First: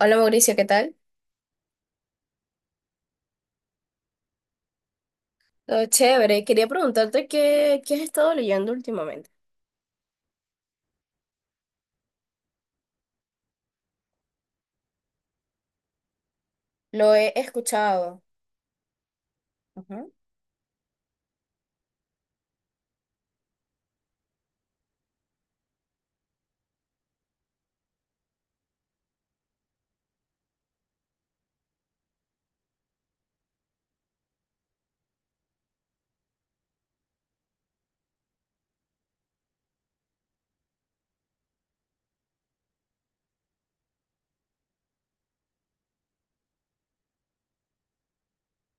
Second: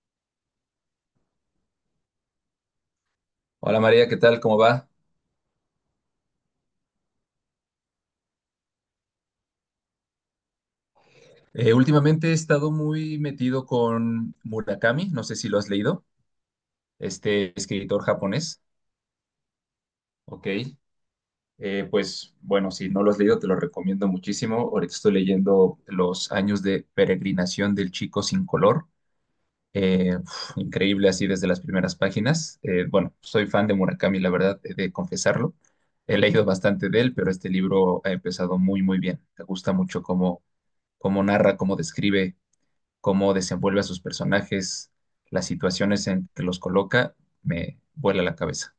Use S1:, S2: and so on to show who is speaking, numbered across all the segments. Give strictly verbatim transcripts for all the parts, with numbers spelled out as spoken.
S1: Hola Mauricio, ¿qué tal?
S2: Hola María, ¿qué tal? ¿Cómo va?
S1: Todo chévere. Quería preguntarte qué, qué has estado leyendo últimamente.
S2: Eh, últimamente he estado muy metido con Murakami, no sé si lo has leído,
S1: Lo he
S2: este escritor
S1: escuchado.
S2: japonés.
S1: Ujú.
S2: Ok. Eh, pues bueno, si no lo has leído te lo recomiendo muchísimo. Ahorita estoy leyendo Los años de peregrinación del chico sin color. Eh, uf, increíble así desde las primeras páginas. Eh, bueno, soy fan de Murakami, la verdad, he de confesarlo. He leído bastante de él, pero este libro ha empezado muy, muy bien. Me gusta mucho cómo, cómo narra, cómo describe, cómo desenvuelve a sus personajes, las situaciones en que los coloca, me vuela la cabeza.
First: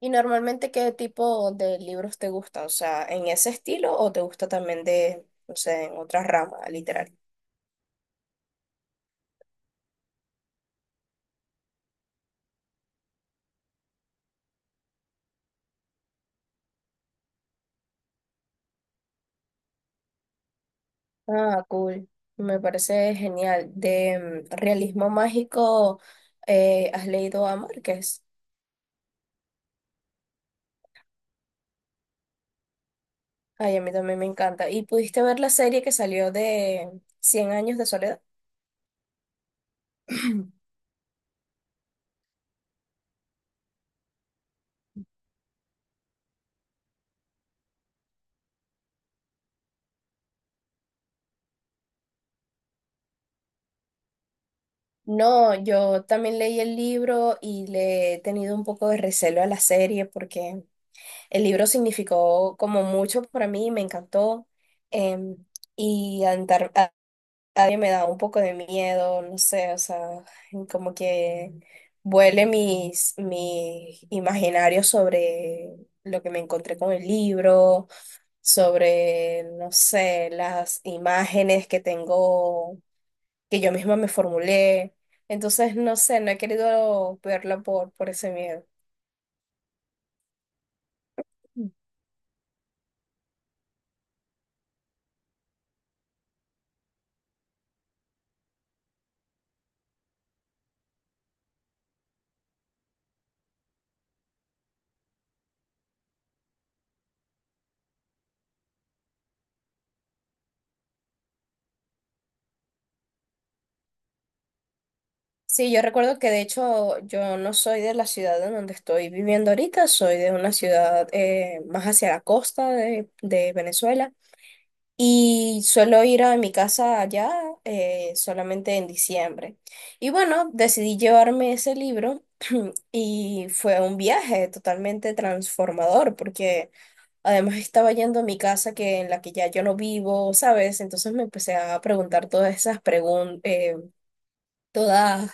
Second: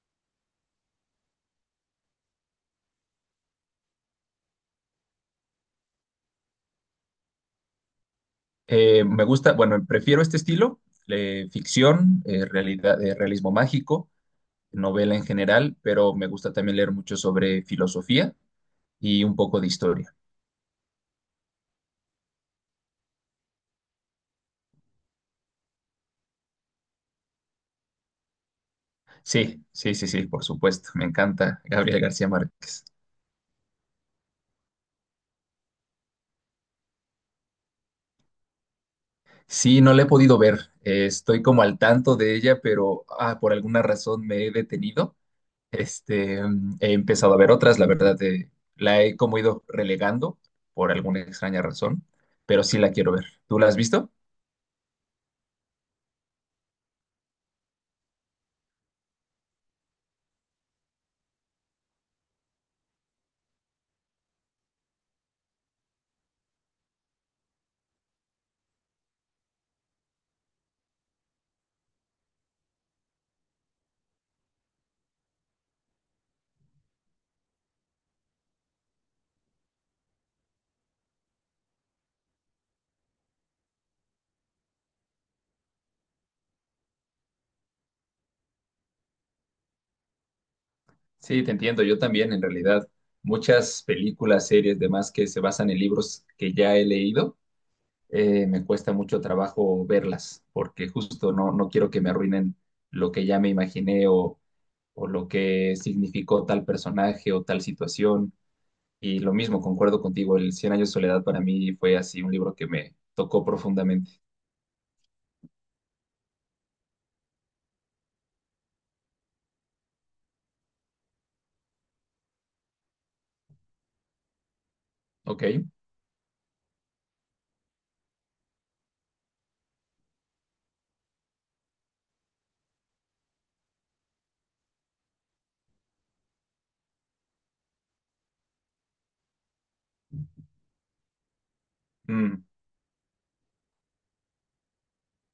S1: ¿Y normalmente qué tipo de libros te gusta? O sea, ¿en ese estilo o te gusta también de, no sé, en otra rama literaria?
S2: Eh, me gusta, bueno, prefiero este estilo, eh, ficción, eh, realidad, eh, realismo mágico, novela en general, pero me gusta también leer mucho sobre filosofía y un poco de historia.
S1: Ah, cool. Me parece genial. De mm, realismo mágico, eh, ¿has leído a Márquez?
S2: Sí, sí, sí, sí, por supuesto, me encanta Gabriel García Márquez.
S1: Ay, a mí también me encanta. ¿Y pudiste ver la serie que salió de Cien años de soledad?
S2: Sí, no la he podido ver, eh, estoy como al tanto de ella, pero ah, por alguna razón me he detenido. Este, mm, he empezado a ver otras, la verdad, eh, la he como ido relegando por alguna extraña razón, pero sí la quiero ver. ¿Tú la has visto?
S1: No, yo también leí el libro y le he tenido un poco de recelo a la serie porque el libro significó como mucho para mí, me encantó em, y andar, a- a- me da un poco de miedo, no sé, o sea, como que vuele mis, mis imaginarios sobre lo que me encontré con el libro, sobre, no sé, las imágenes que tengo que yo misma me formulé. Entonces, no sé, no he querido verla por, por ese miedo.
S2: Sí, te entiendo, yo también, en realidad. Muchas películas, series, demás que se basan en libros que ya he leído, eh, me cuesta mucho trabajo verlas, porque justo no, no quiero que me arruinen lo que ya me imaginé o, o lo que significó tal personaje o tal situación. Y lo mismo, concuerdo contigo, el Cien años de soledad para mí fue así un libro que me tocó profundamente.
S1: Sí, yo recuerdo que de hecho yo no soy de la ciudad en donde estoy viviendo ahorita, soy de una ciudad eh, más hacia la costa de, de Venezuela
S2: Ok.
S1: y suelo ir a mi casa allá eh, solamente en diciembre. Y bueno, decidí llevarme ese libro y fue un viaje totalmente transformador porque además estaba yendo a mi casa que en la que ya yo no vivo, ¿sabes? Entonces me empecé a preguntar
S2: mm,
S1: todas esas preguntas, todas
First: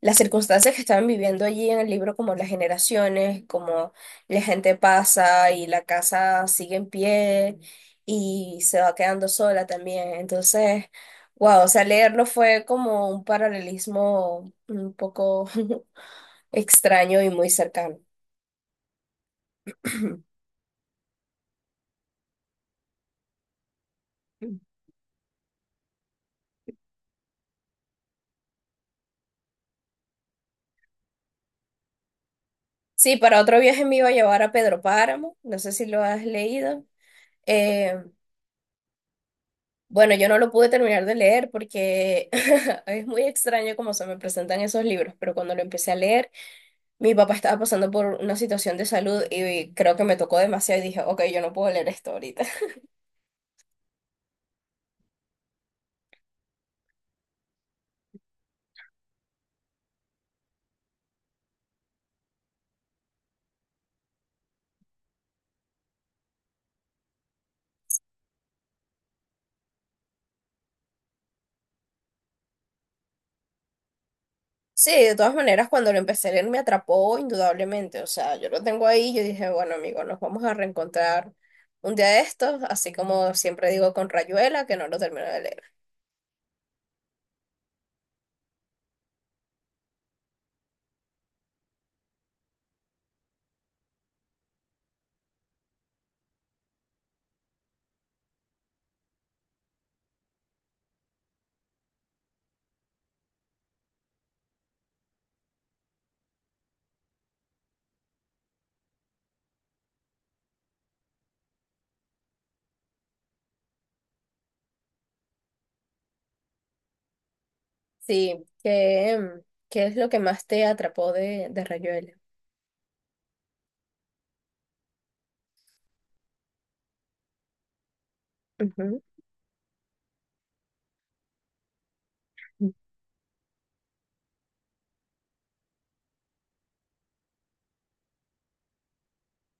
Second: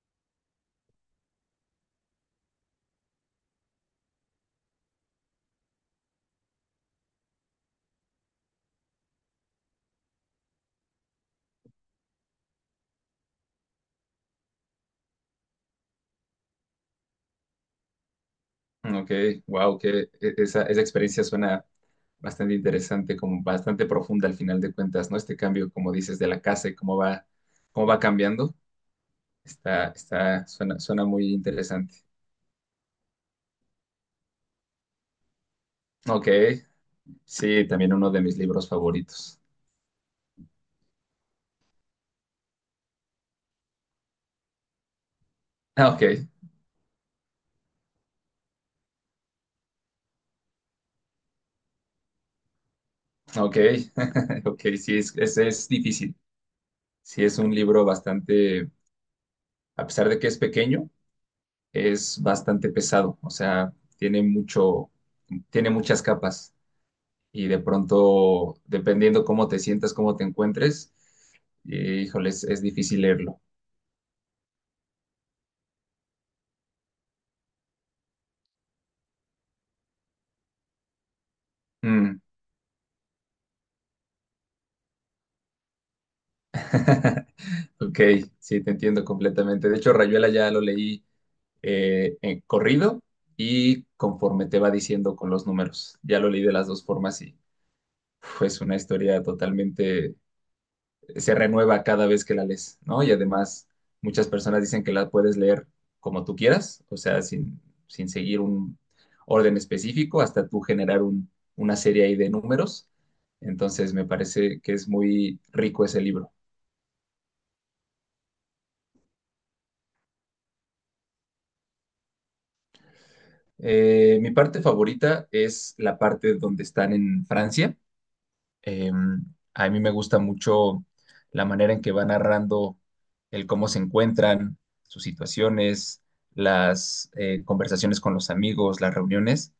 S1: las circunstancias que estaban viviendo allí en el libro, como las generaciones, como la gente pasa y la casa sigue en pie y se va quedando sola también. Entonces, wow, o sea, leerlo fue como un paralelismo un poco extraño y muy cercano.
S2: mm, ok, wow, que e- esa, esa experiencia suena bastante interesante, como bastante profunda al final de cuentas, ¿no? Este cambio, como dices, de la casa y cómo va, cómo va cambiando, está, está, suena, suena muy interesante.
S1: Sí, para otro viaje me iba a llevar a Pedro Páramo, no sé si lo has
S2: Ok,
S1: leído.
S2: sí, también
S1: Eh,
S2: uno de mis libros favoritos.
S1: bueno, yo no lo pude terminar de leer porque es muy extraño cómo se me presentan esos libros, pero cuando lo
S2: Ah,
S1: empecé a
S2: ok,
S1: leer, mi papá estaba pasando por una situación de salud y creo que me tocó demasiado y dije, ok, yo no puedo leer esto ahorita.
S2: ok, ok, sí, es, es, es difícil. Sí, es un libro bastante, a pesar de que es pequeño, es bastante pesado, o sea, tiene mucho, tiene muchas capas y de pronto, dependiendo cómo te sientas, cómo te encuentres, eh, híjole, es, es difícil leerlo.
S1: Sí, de todas maneras, cuando lo empecé a leer me atrapó indudablemente, o sea, yo lo tengo ahí, yo dije, bueno, amigo, nos vamos a reencontrar un día de
S2: Mm.
S1: estos, así como siempre digo con Rayuela, que no lo termino de leer.
S2: Ok, sí, te entiendo completamente. De hecho, Rayuela ya lo leí, eh, en corrido y conforme te va diciendo con los números. Ya lo leí de las dos formas y uf, es una historia totalmente, se renueva cada vez que la lees, ¿no? Y además, muchas personas dicen que la puedes leer como tú quieras, o sea, sin, sin seguir un orden específico, hasta tú generar un- una serie ahí de números. Entonces, me parece que es muy rico ese libro.
S1: Sí, ¿qué, em, qué es lo que más te atrapó de, de Rayuela?
S2: Eh, mi parte favorita es la parte donde están en Francia. Eh, a mí me gusta mucho la manera en que va
S1: Ujú.
S2: narrando el cómo se encuentran, sus situaciones, las eh, conversaciones con los amigos, las reuniones.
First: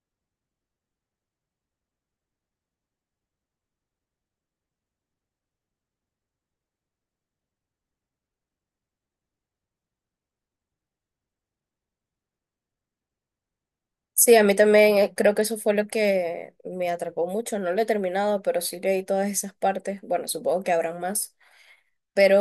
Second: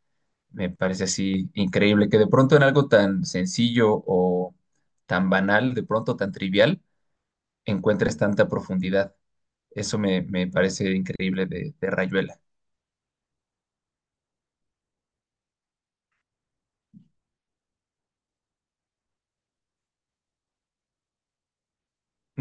S2: Me parece así increíble que de pronto en algo tan sencillo o tan banal, de pronto tan trivial, encuentres tanta profundidad. Eso me, me parece increíble de, de Rayuela.
S1: Sí, a mí también eh, creo que eso fue lo que me atrapó mucho. No lo he terminado, pero sí leí todas esas partes. Bueno, supongo que habrán más,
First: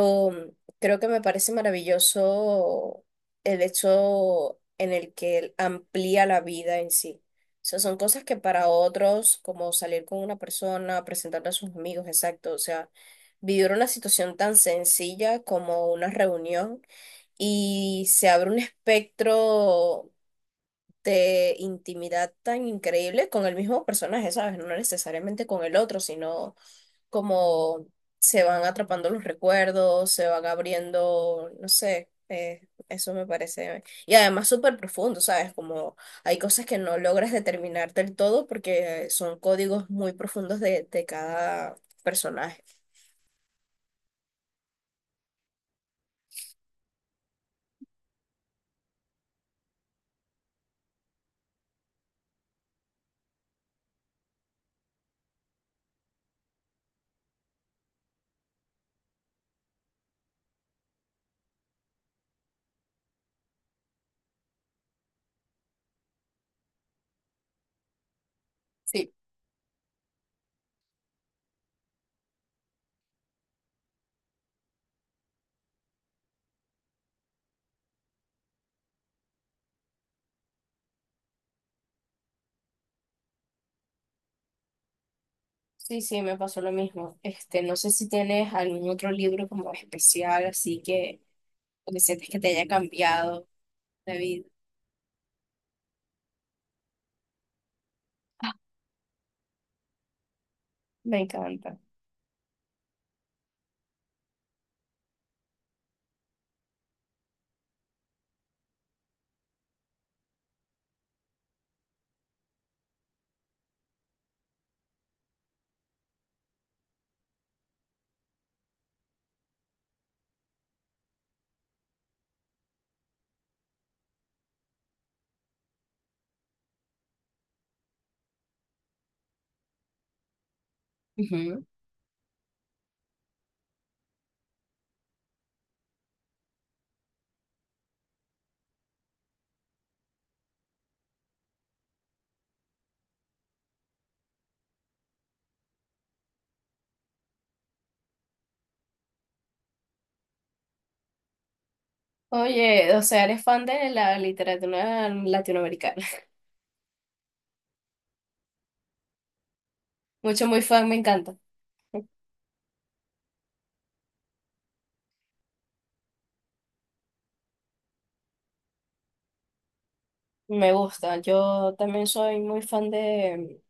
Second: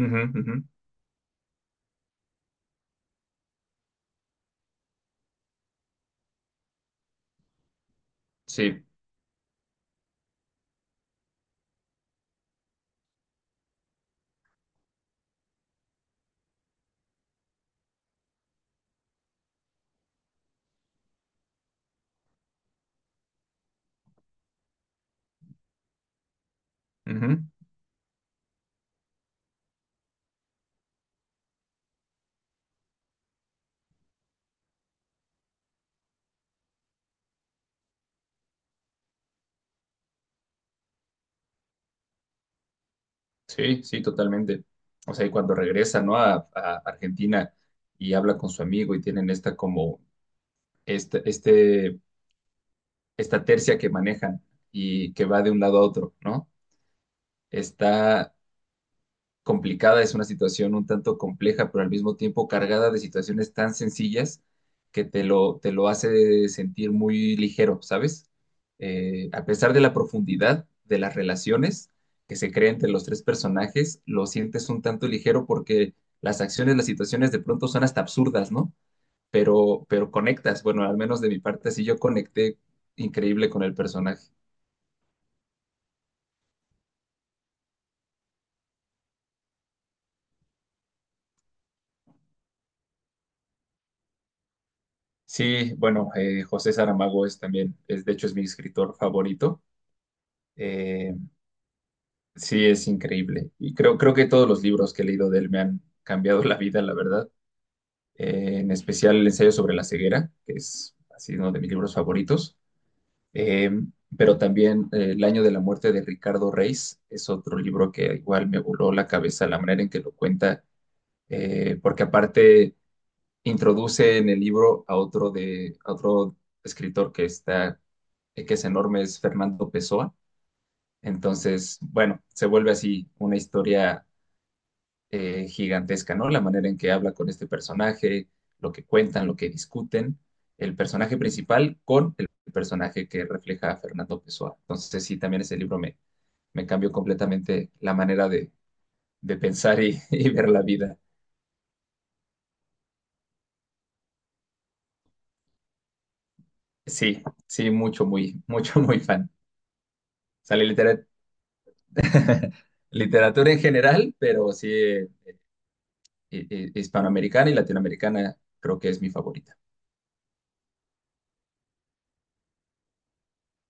S2: Ujú,
S1: mm,
S2: ujú.
S1: creo que me parece maravilloso el hecho en el que él amplía la vida en sí. O sea, son cosas que para
S2: Sí.
S1: otros, como salir con una persona, presentarle a sus amigos, exacto, o sea, vivir una situación tan sencilla como una reunión y se abre un espectro de intimidad tan increíble con el mismo personaje, ¿sabes? No necesariamente con el otro, sino
S2: Ujú.
S1: como se van atrapando los recuerdos, se van abriendo, no sé, eh, eso me parece. Y además súper profundo, ¿sabes? Como hay cosas que no logras determinar del todo porque son códigos muy profundos de, de cada personaje.
S2: Sí, sí, totalmente. O sea, y cuando regresa, ¿no? A, a Argentina y habla con su amigo y tienen esta como, este, este, esta tercia que manejan y que va de un lado a otro, ¿no? Está complicada, es una situación un tanto compleja, pero al mismo tiempo cargada de situaciones tan sencillas que te lo, te lo hace sentir muy ligero, ¿sabes?
S1: Sí.
S2: Eh, a pesar de la profundidad de las relaciones que se crean entre los tres personajes, lo sientes un tanto ligero porque las acciones, las situaciones de pronto son hasta absurdas, ¿no? Pero, pero conectas, bueno, al menos de mi parte, sí yo conecté increíble con el personaje.
S1: Sí, sí, me pasó lo mismo. Este, no sé si tienes algún otro libro como especial, así que, o que sientes que te haya cambiado la vida.
S2: Sí, bueno, eh, José Saramago es también, es, de hecho es mi escritor favorito. Eh,
S1: Me encanta.
S2: sí, es increíble. Y creo, creo que todos los libros que he leído de él me han cambiado la vida, la verdad. Eh, en especial el ensayo sobre la ceguera, que es así uno de mis libros favoritos. Eh, pero también eh, El año de la muerte de Ricardo Reis es otro libro que igual me voló la cabeza la manera en que lo cuenta, eh, porque aparte introduce en el libro a otro, de, a otro escritor que está, eh, que es enorme, es Fernando Pessoa.
S1: Ujú.
S2: Entonces, bueno, se vuelve así una historia eh, gigantesca, ¿no? La manera en que habla con este personaje, lo que cuentan, lo que discuten, el personaje principal con el personaje que refleja a Fernando Pessoa. Entonces, sí, también ese libro me, me cambió completamente la manera de, de pensar y, y ver la vida.
S1: Oye, o sea, eres fan de la literatura latinoamericana.
S2: Sí, sí, mucho, muy, mucho, muy fan.
S1: Mucho, muy
S2: Sale
S1: fan, me
S2: litera-
S1: encanta.
S2: literatura en general, pero sí, eh, hi- hi- hispanoamericana y latinoamericana creo que es mi favorita.
S1: Me gusta. Yo también soy muy fan de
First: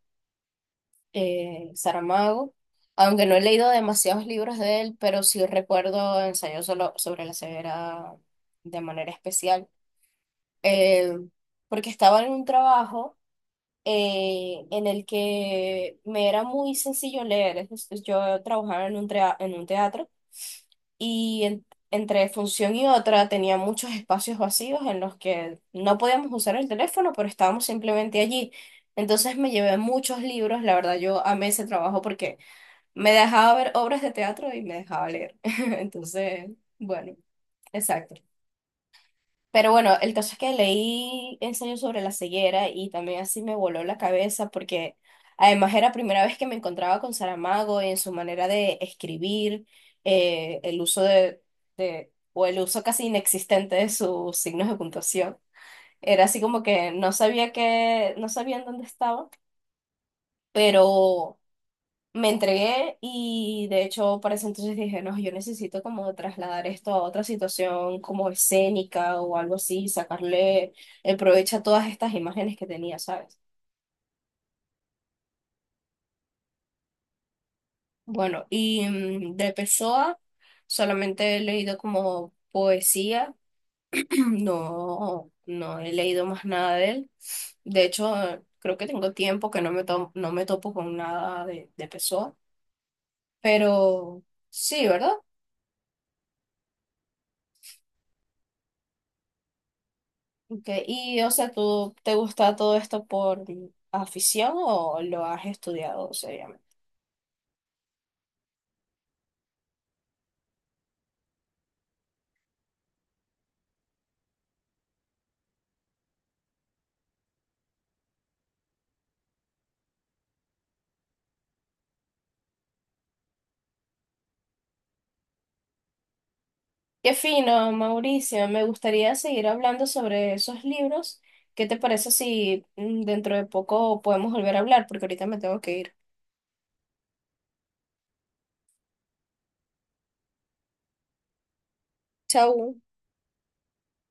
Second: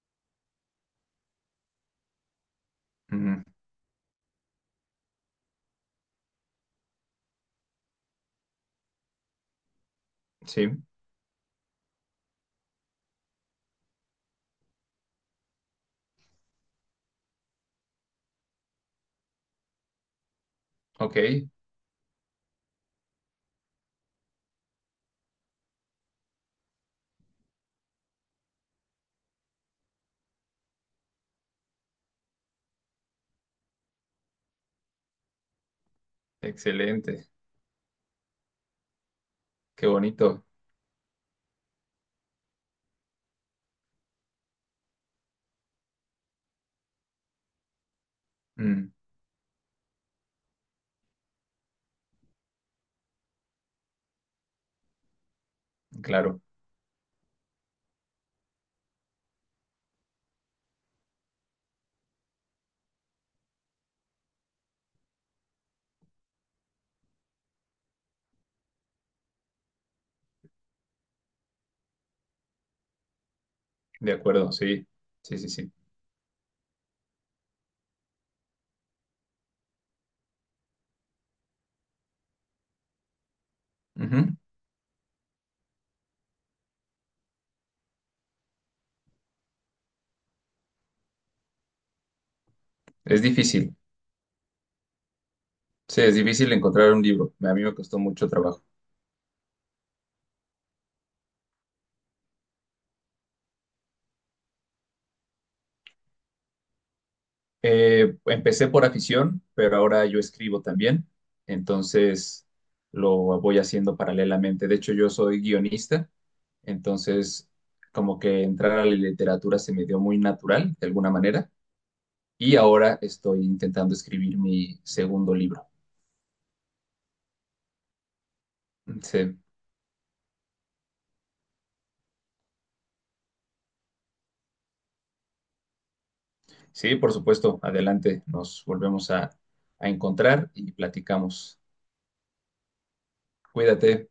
S1: eh, Saramago, aunque no he
S2: Ujú,
S1: leído demasiados libros de él, pero sí recuerdo Ensayo solo sobre la ceguera de manera especial.
S2: sí,
S1: Eh, porque estaba en un trabajo eh, en el que me era muy sencillo leer. Es decir, yo trabajaba en un, trea- en un teatro,
S2: ok,
S1: y en- entre función y otra tenía muchos espacios vacíos en los que no podíamos usar el teléfono, pero estábamos simplemente allí. Entonces me llevé muchos libros, la verdad yo amé ese trabajo porque me dejaba ver obras de teatro y me dejaba leer. Entonces, bueno,
S2: excelente,
S1: exacto. Pero
S2: qué
S1: bueno, el caso es
S2: bonito.
S1: que leí ensayo sobre la ceguera y también así me voló la cabeza porque además era primera vez que me encontraba con Saramago en su manera de
S2: Mm,
S1: escribir, eh, el uso de, de- o el uso casi inexistente de sus signos de puntuación. Era
S2: claro,
S1: así como que no sabía que, no sabía en dónde estaba, pero me entregué y de hecho para ese entonces dije, no, yo necesito como trasladar esto a otra situación como escénica o algo así, sacarle el provecho a todas estas imágenes que tenía, ¿sabes?
S2: de acuerdo, sí, sí, sí, sí.
S1: Bueno, y mm, de Pessoa solamente he leído como poesía,
S2: Ujú.
S1: no, no he leído más nada de él. De hecho, creo que tengo tiempo que no me, to- no me topo con nada de, de Pessoa,
S2: Es difícil,
S1: pero sí, ¿verdad?
S2: sí, es difícil encontrar un libro. A mí me costó mucho trabajo.
S1: Okay. Y, o sea, ¿tú te gusta todo esto por afición o lo has estudiado seriamente?
S2: Eh, empecé por afición, pero ahora yo escribo también, entonces lo voy haciendo paralelamente. De hecho, yo soy guionista, entonces como que entrar a la literatura se me dio muy natural, de alguna manera, y ahora estoy intentando escribir mi segundo libro.
S1: Qué fino, Mauricio. Me gustaría
S2: Sí.
S1: seguir hablando sobre esos libros. ¿Qué te parece si mm, dentro de poco podemos volver a hablar? Porque ahorita me tengo que ir.
S2: Sí, por supuesto. Adelante. Nos volvemos a, a encontrar y platicamos.
S1: Chau.
S2: Cuídate.